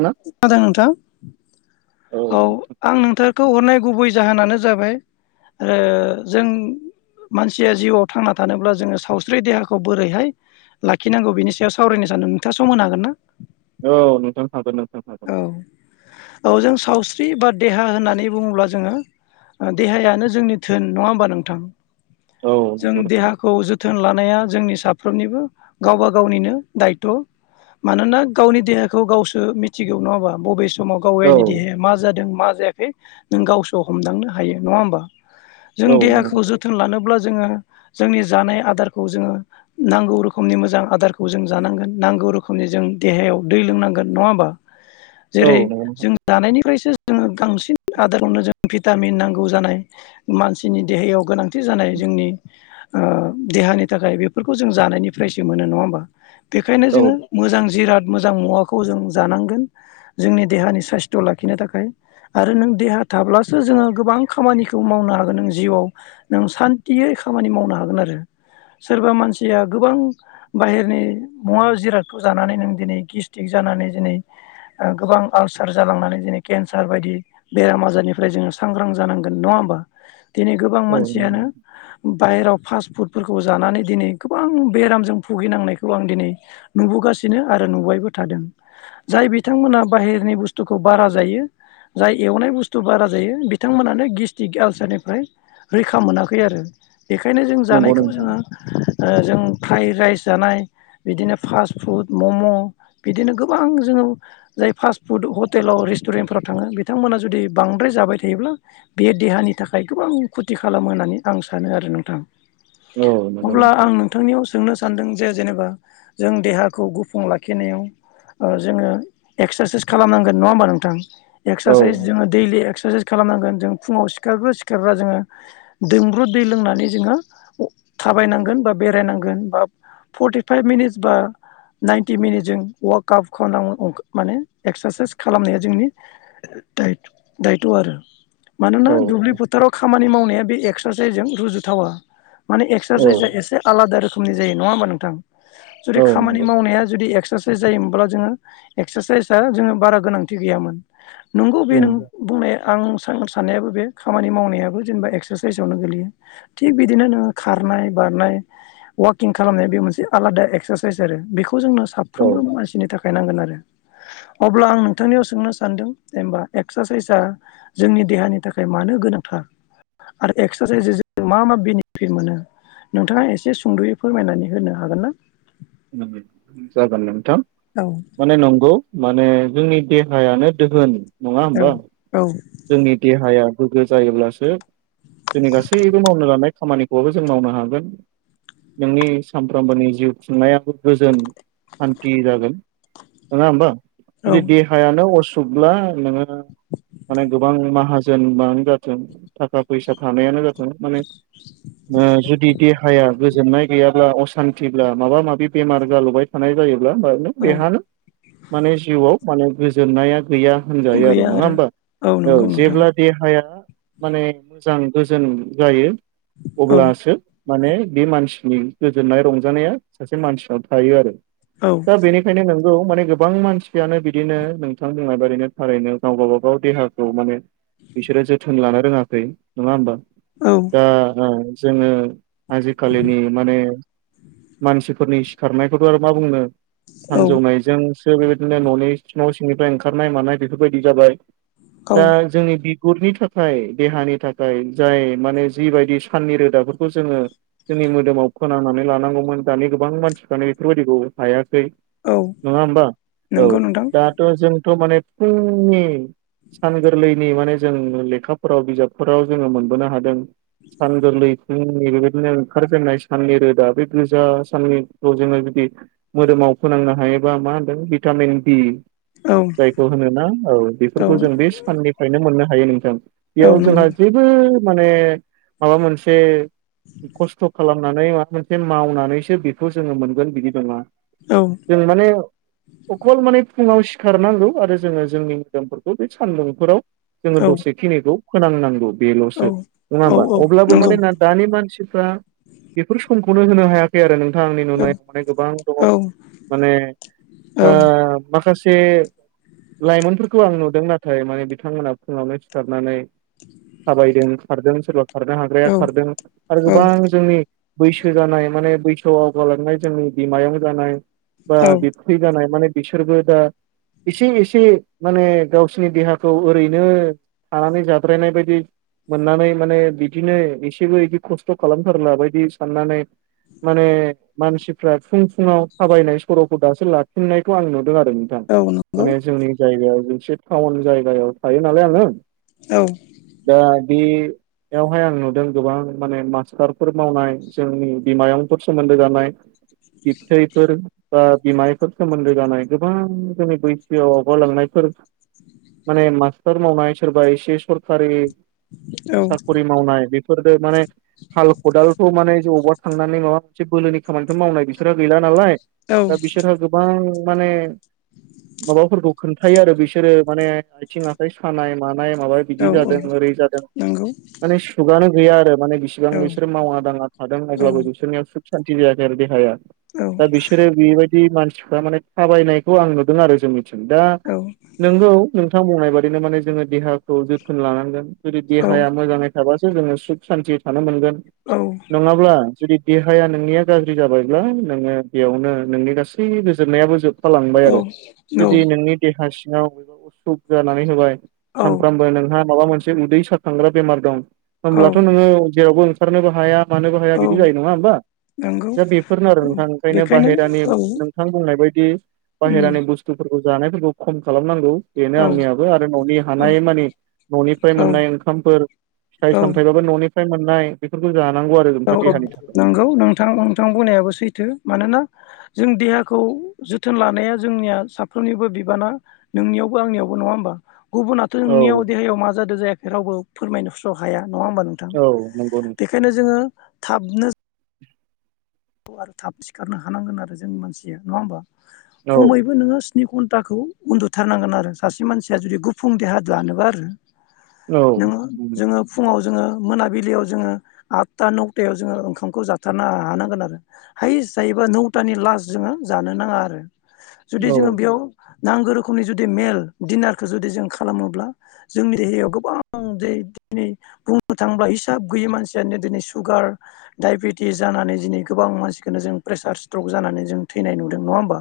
ना? [unintelligible] नोंथां? औ आं नोंथांखौ हरनाय गुबै जाहोनानो जाबाय ओ जों मानसिया जिउआव थांना थानोब्ला जोङो सावस्रि देहाखौ बोरैहाय लाखिनांगौ बेनि सायाव सावरायनो सानदों नोंथाङा सम होनो हागोनना? औ नोंथां हागोन नों औ औ जों सावसि स्रि बा देहा होननानै बुङोब्ला जोङो देहायानो जोंनि धोन नङा होमबा नोंथां? औ जों देहाखौ जोथोन लानाया जोंनि सा फ्रोमनिबो गावबा गावनिनो दायत'। मानोना गावनि देहाखौ गावसो मि थिगौ नङा होनबा बबे समाव गावयनि देहाया मा जादों मा जायाखै नों गावसो हमदांनो हायो नङा होनबा जों नंगौ देहाखौ नोंथां जोथोन लानोब्ला जोंङो जोंनि जानाय आदारखौ जोंङो नांगौ रोखोमनि मोजां आदारखौ जों जानांगोनांगौ रोखोमनि जों देहायाव दै लोंनांगोन नङा होमबा जेरै जों जानायनि सो जोङो गांसिन आदारावनो जों भिटामिन नांगौ जानाय मानसिनि देहायाव गोनांथि जानाय जोंनि ओ देहानि थाखाय बेफोरखौ जों जानायनिफ्रायसो मोनो नङा होमबा बेखायनो औ जोङो मोजां जिराद मोजां मुवाखौ जों जानांगौ जोंनि देहानि साइस्थ' लाखिनो थाखाय आरो नों देहा थाब्लासो जोङो गोबां खामानिखौ मावनो हागोन नों जिउआव नों सान्तियै खामानि मावनो हागोन आरो सोरबा मानसिया गोबां बाहेरनि मुवा जिरादखौ जानानै नों दिनै गिस्टिक जा जानानै दिनै ओ गोबां आलसार जालांनानै जोंनि केन्सार बायदि बेराम आजारनिफ्राय जोङो सांग्रां जानांगोन नङा होमबा दिनै गोबां औ मानसियानो [unintelligible] बाहहेराव फास्ट फुडफोरखौ जानानै दिनै गोबां बेरामजों भुगिनांनायखौ आं दिनै नुबोगास सिनो आरो नुबायबो थादों जाय बिथांमोना बाहेरनि बुस्थुखौ बारा जायो जाय एवनाय बुस्थु बारा जायो बिथांमोनानो गिस्टिक आलसारनिफ्राय रैखा मोनाखै आरो बेखायनो जों नंगौ जानायखौ नोंथां जोंङो ओ जों फ्राइ राइस जानाय बिदिनो फास्ट फुड मम' बिदिनो गोबां [unintelligible] जोङो जाय फास्ट फुड हटेलाव रेस्टुरेन्टफोराव थांङो बिथांमोना जुदि बांद्राय जाबाय थायोब्ला बे देहानि थाखाय गोबां खुति खालामो होननानै आं सानो आरो नोंथां। औ नंगौ अब्ला नोंथां आं नोंथांनियाव सोंनो सानदों जे जेनेबा जों देहाखौ गुफुं लाखिनायाव ओ जोंङो एक्सासाइस खालामनांगोन नङा होमबा नोंथां औ एक्सासाइस जोंङो दैलि एक्स क्सासाइस खालामनांगोन जों फुंङाव सिखारग्रो सिखारग्रा जोंङो दोंब्रुद दै लोंनानै जोंङो अ थाबायनांगोन बा बेरायनांगोन बा फर्टिफाइभ मिनिटस बा नाइनटि मिनिटजों वाक काब खनां [unintelligible] माने एक्सासाइस खालामनाया जोंनि [unintelligible] दायद दायत' आरो मानोना औ नंगौ दुब्लि फोथाराव खामानि मावनाया बे एक्सासाइसजों रुजुथावा माने नोंथां एक्सासाइजआ एसे आलादा रोखोमनि जायो नङा होमबा नोंथां जुदि औ नंगौ नोंथां औ खामानि नंगौ मावनाया जुदि एक्स सासाइस जायोमोनब्ला जोङो एक्सासाइसआ जोङो बारा गोनांथि गैयामोन नंगौ बे उम नों बुंनाया आं साह [unintelligible] साननायाबो बे खामानि मावनायाबो जेनेबा एक्सासाइसआवनो गोलैयो थिग बिदिनो नोङो खार नाय बारनाय वाकिं खालामनाय बे मोनसे आलादा एक्साइस आरो बेख खौ जोंनो औ साफ्रोमबो मानसिनि थाखाय नांगोन आरो। अब्ला आं नोंथांनियाव सोंनो सानदों जेनबा एक्सासाइसआ जोंनि देहानि थाखाय मानो गो गोनांथा आरो एक्सासाइसजों जों मा मा बेनिफिट मोनो। नोंथाङा एसे सुंद'यै फोरमायनानै होनो हागोन ना? [unintelligible] जागोन नोंथां औ माने नंगौ माने जोंनि देहायानो दोहोन नङा औ होमबा औ जोंनि देहाया गोग्गो जायोब्लासो जोंनि गासैबो मावनो लानाय खामानिखौबो जों मावनो हागोन। नोंनि सानफ्रामबोनि जिउ खुंनायाबो गोजोन सान्थि जागोन नङा होमबा औ जुदि देहायानो असुखब्ला नोङो माने गोबां माहाजोनबानो जाथों थाखा फैसा थानायानो जाथ थों माने ओ जुदि देहायाबो ज जेनाय गैयाब्ला असान्थिब्ला माबा माबि बेमार जालुबाय थानाय जायोब ब्ला [unintelligible] औ बेहानो माने जिउआव माने गोजोनाया गैया होनजायो आरो नङा होनबा औ नंगौ नोंथां। जेब्ला देहा [unintelligible] या माने मोजां गोजोन जायो औ अब्लासो माने बे मानसिनि गोजोननाय रंजानाया सासे मानसिनाव थायो आरो। औ दा बेनिखायनो नों थांखौ माने गोबां मानसियानो बिदिनो नोंथां बुंनाय बायदिनो थारैनो गाव गाव [unintelligible] गाव देहाखौ माने बिसोरो जोथोन लानो रोङाखै नङा होमबा? औ दा ओ जोङो आजिखालिनि माने मानसिफोरनि सिखारनायखौथ' आरो मा बुंनो सानजौनायजोंसो बेबायदिनो न'नि सि न' सिंनिफ्राय ओंखारनाय मानाय बेफोरबायदि जाबाय औ दा जोंनि बि गुरनि थाखाय देहानि थाखाय जाय माने जिबायदि साननि रोदाफोरखौ जोङो जों नि मोदोमाव फोननानै लानांगौमोन दानि गोबां मानसिफ्रानो बेफोरबायदिखौ हाया। खै औ नङा होमबा औ नंगौ नोंथां दाथ' जोंथ' माने फुंनि सान गोरलैनि माने जों लेखाफोराव बिजाबफोराव जोङो मोनबोनो हादों सान गोरलै जों बेबायदिनो ओंखारफैनाय साननि रोदा बे गोजा साननिखौ जोङो बिदि मोदोमाव फोनांनो हायोबा मा होनदों भिटामिन दि औ जायखौ होनोना औ औ बेफोरखौ जों बे साननिफ्रायनो मोननो हायो नोंथां। औ बेयाव नंगौ जोंहा जेबो माने माबा मोनसे खस्थ' खालामनानै माबा मोनसे मावनानैसो बेखौ जोङो मोनगोन बिदि नङा। औ जों माने अखल माने फुङाव सिखारनांगौ आरो जोङो जोंनि फोरखौ बे सानदुंफोराव जोङो औ दसेखिनिखौ फोनांनांगौ औ बेल'सो नङा औ होमबा औ अब्लाबो नंगौ माने ना दानि मानसिफ्रा बेफोर समखौनो होनो हाया खै आरो नोंथां आंनि औ नुनायाव माने गोबां दङ औ माने औ ओ माखासे से लाइमोनफोरखौ आं नुदों नाथाय माने बिथांमोना फुङावनो सिखारनानै थाबायदों खारदों सोरबा खारनो हाग्राया औ खारदों आरो गोबां जोंनि बैसो जानाय माने बैसोआव आवगालांनाय जोंनि बिमायं जानाय बा बिबथै जानाय माने बिसोरबो दा एसे-एसे माने गावसिनि देहाखौ ओरैनो थानानै जाद्रायनाय बायदि मोननानै माने बिदिनो एसेबो बिदि खस्थ' खालामथारला बायदि साननानै माने मानसिफ्रा फुं फुङाव थाबायनाय सर'खौ दासो लाफिननायखौ आं नु दों आरो नोंथां नंगौ माने औ जोंनि जायगायाव मोनसे टाउन जायगायाव थायो नालाय आङो औ नंगौ औ दा बे यावहाय आं नुदों गोबां माने मास्टारफोर मावनाय, जोंनि बिमायंफोर सोमोन्दो जानाय बिबथैफोर बा बिमायफोर सोमोन्दो जानाय गोबां जोंनि बैसोआव आगालांनायफोर माने मास्टार मावनाय सोरबा एसे सरखारि औ साखरि मावनाय बेफोरबो माने हाल खदालथ' माने जौबा खांनानै माबा मोनसे बोलोनि खामानिफोर मावनाय बिसोरहा गैला नालाय दा बिसोरो गोबां माने माबाफोरखौ खोनथायो आरो बिसोरो माने आथिं-आखाइ सानाय मानाय नाय माबा बिदि जादों ओरै जादों माने सुगानो गैया आरो माने बिसिबां बिसोर मावना दाङा थादों अब्लाबो बिसोरनियाव सुख सानथि होयाखै आरो देहाया। दा बिसोरो बेबायदि मानसिफ्रा माने थाबायनायखौ आं नुदों आरो जोंनिथिं दा नोंगौ नोंथां बुंनाय बादिनो माने जोङो देहाखौ जोथोन लानांगोन जुदि औ देहाया मोजाङै थाबासो जोङो सुख सान्थियै थानो मोनगोन औ नङाब्ला जुदि देहाया नोंनिया गाज्रि जाबायब्ला नोङो बेयावनो नोंनि गासै गोजोननायाबो जोब फालांबाय औ आरो जुदि नोंनि देहा सिङाव असुख जानानै होबाय औ सानफ्रामबो नोंहा माबा मोनसे उदै सारखांग्रा बेमार दं औ होमब्लाथ' नोङो जेरावबो ओंखारनोबो हाया मानोबो हाया औ बिदि जायो नङा होमबा नंगौ दा बेफोरनो आरो औ नोंथां ओंखायनो बेखायनो बाहेरानि औ नोंथां बुंनाय बायदि उम बाहेरानि बुस्थु जानायफोरखौ खम खालामनांगौ। बेनो औ आंनियाबो आरो न'नि हानाय मानि न'निफ्राय मोननाय ओंखामफोर औ फिथाइ सामथायबाबो ननिफ्राय मोननाय बेफोरखौ जानांगौ आरो औ ओमफ्राय औ देहानि थाखाय नंगौ नोंथां नोंथां बुंनायाबो सैथो मानोना जों देहाखौ जोथोन लानाया जोंनिया साफ्रोमनिबो बिबाना नोंनियावबो आंनियावबो नङा होमबा। गुबुनाथ औ नोंनियाव देहायाव मा जादों जायाखै रावबो फोरमायनो स्र हाया। नङा होमबा नोंथां औ नंगौ नोंथां बेखायनो जोंङो थाबनो आरो थाब सिखारनो हानांगोन आरो जोंनि मानसिया नङा होमबा औ खमैबो नोंङो स्नि घन्टाखौ उन्दुथारनांगोन आरो सासे मानसिया जुदि गुफुं देहा दानोबा आरो औ नोंङो जोंङो फुङाव जोंङो मोनाबिलियाव जोंङो आतता नौतायाव जोंङो ओंखामखौ जाथारनो हानांगोन आरो हाइस्ट जायोबा नौथानि लास्ट जोंङो जानो नाङा आरो जुदि जोंङो बेयाव नांगौ रोखोमनि जुदि मेल दिनारखो जुदि जों खालामोब्ला जोंनि देहायाव गोबां दै नि बुंनो थाङोब्ला हिसाब गैयि मानसियानो दिनै सुगार डायबेटिस जानानै दिनै गोबां मानसिखोनो जों प्रेसार स्ट्रक जानानै जों थैनाय नुदों नङा होमबा।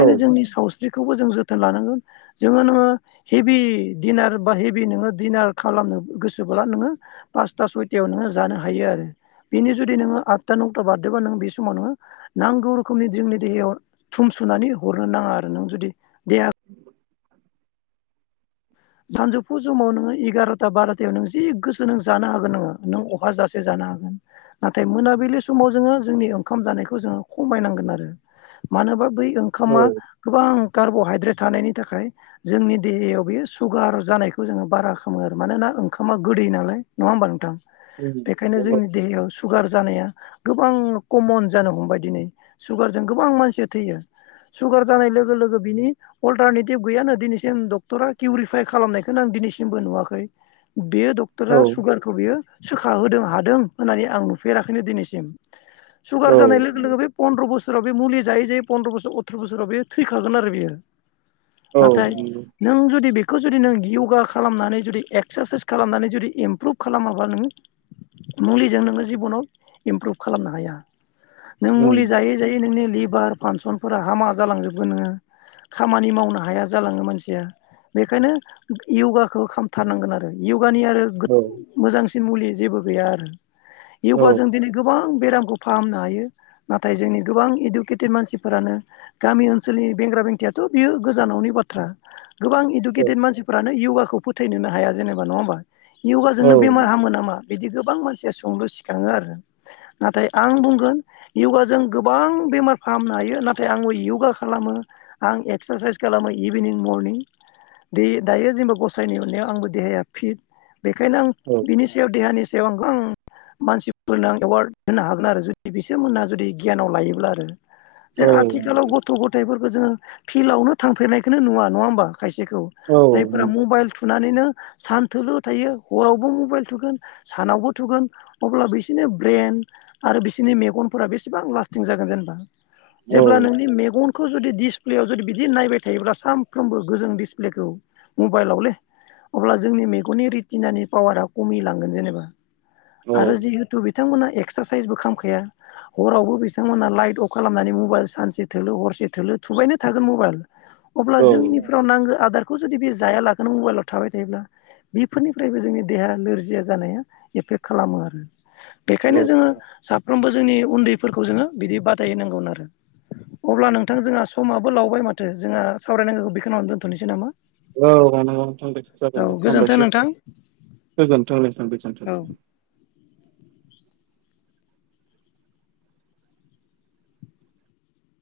औ जोंनि सावस्रि खौबो जोथोन लानांगोन जोंङो नोंङो हेबि दिनार बा हेबि नोंङो दिनार खालाम नो गोसोब्ला नोंङो पासता सयतायाव नोङो जानो हायो आरो बिनि जुदि नोंङो आतता नौ ता बारदोंबा नों बे समाव नोंङो नांगौ रोखोमनि जोंनि देहायाव थुम सुनानै हरनो नाङा आरो नों जु दि देहा सानजौफु समाव नोंङो एगार'था बार'थायाव नों जि गोसो नों जानो हागोन नोंङो नों अहा जासे जा नो हागोन। नाथाय मोनाबिलि समाव जोंङो जोंनि ओंखाम जानायखौ जोंङो खमायनांगोन आरो मानोबा बै ओंखामा गोबां कार्बहाइद्रेट थानायनि थाखाय जोंनि देहायाव बेयो सुगार जानायखौ जोंङो बारा खालामो आरो मानोना ओंखामा गोदै नालाय नङा होमबा नोंथां। बेखायनो जोंनि देहायाव सुगार जानाया गोबां कमन जानो हमबाय दिनै। सुगारजों गोबां मानसिया थैयो। सुगार जानाय लोगो लोगो बिनि अल्टारनेटिभ गैयानो दिनैसिम डक्टरा किउरिफाइ खालामनायखोनो आं दिनैसिमबो नुवाखै। बेयो औ डक्टरा सुगारखौ बेयो सोखा होदों हादों होननानै आं नुफेराखैनो दिनैसिम। औ सुगार जानाय लोगो लोगो बे पनद्र बोस सोराव बे मुलि जायै जायै पन्द्र' बोसोर अथ्र' बोसोराव बे थैखागोन आरो बियो। औ नाथाय नंगौ। नों जुद दि बेखौ जुदि नों योगा खालामनानै जुदि एक्सारसाइस खालामनानै जुदि इमप्रुभ खालामाबा नोंङो मुलिजों नोंङो जिबनाव इमप्रुभ खालामनो हाया। नों मुलि उम जायै जायै नोंनि लिबार फानसनफोरा हामा जालांजोबगोन नोंङो। खामानि मावनो हाया जालाङो मानसिया। बेखायनो यगाखौ खामथारनांगोन आरो यगानि आरो गोथ औ मोजांस सिन मुलि जेबो गैया आरो औ यगा जों दिनै गोबां बेराम फाहामनो हायो। नाथाय जोंनि गोबां इडुकेटेड मानसिफोरानो गामि ओनसोलनि बेंग्रा बेंथिया थ' बियो गोजानावनि बाथ्रा। गोबां औ इडुकेटेड मानसिफोरानो यगाखौ फोथायनोनो हाया जेनेबा नङा होमबा। औ यगाजोंनो बेमार हामो नामा? बिदि गोबां मानसिया सोंलु सिखाङो आरो नाथाय आं बुंगोन यगाजों गोबां बेमार फाहामनो हायो। नाथाय आंबो यगा खालामो आं एक्सारसाइस खालामो इभिनिं मरनिं दे दायो जेनेबा गसायनि अननायाव आंबो देहाया फिट। बेखायनो आं बिनि सायाव देहानि सायाव आं गोबां मानसिफोरनो एवार्ड होनो हागोन आरो जुदि बिसोरमोनहा जुदि गियानाव लायोब्ला आरो औ जों आथिखालाव गथ' ग'थाइफोरखो जोंङो फिल्डआवनो थांफेरनायखोनो नुवा नङा होमबा। खायसेखौ औ जायफोरा नंगौ मबाइल थुनानैनो सान थोलो थायो हरावबो मबाइल थुगोन सानावबो थुगोन अब्ला बिसोरनि ब्रेन आरो बिसोरनि मेगनफोरा बेसेबां लास्टिं जागोन जेनेबा। औ जेब्ला नोंनि मेगनखौ जुदि डिसप्लेयाव जुदि बिदि नायबाय थायोब्ला सानफ्रोमबो गोजों दिडिसप्लेखौ मबाइलावलै। अब्ला जोंनि मेगननि रितिनानि पावारा खमि लांगोन जेनेबा आरो औ जिहेतु बिथांमोना एक्सारसाइसबो खामखाया। हरावबो बिथांमोना लाइट अफ खालामनानै मबाइल सानसे थोलो हर से थोलो थुबायनो थागोन मबेल अब्ला औ जोंनि नांगो आदारखौ जुदि बे जाया लाखानो मबाइलाव थाबाय थायोब्ला बेफोरनिफ्रायबो जोंनि देहाया नोरजिया जा नाया एफेक्ट खालामो आरो औ बेखायनो जोङो साफ्रोमबो जोंनि उन्दैफोरखौ जोङो बिदि [inaudible] आरो अब्ला नोंथां जोंहा समाबो लावबाय माथो जोङा सावरायनांगौखौ बे खिनावनो दोनथ'नोसै नामा। औ [unintelligible] औ जागोन गोजोन्थों दे नोंथां हामबायसै गोजोनथों [unintelligible] औ।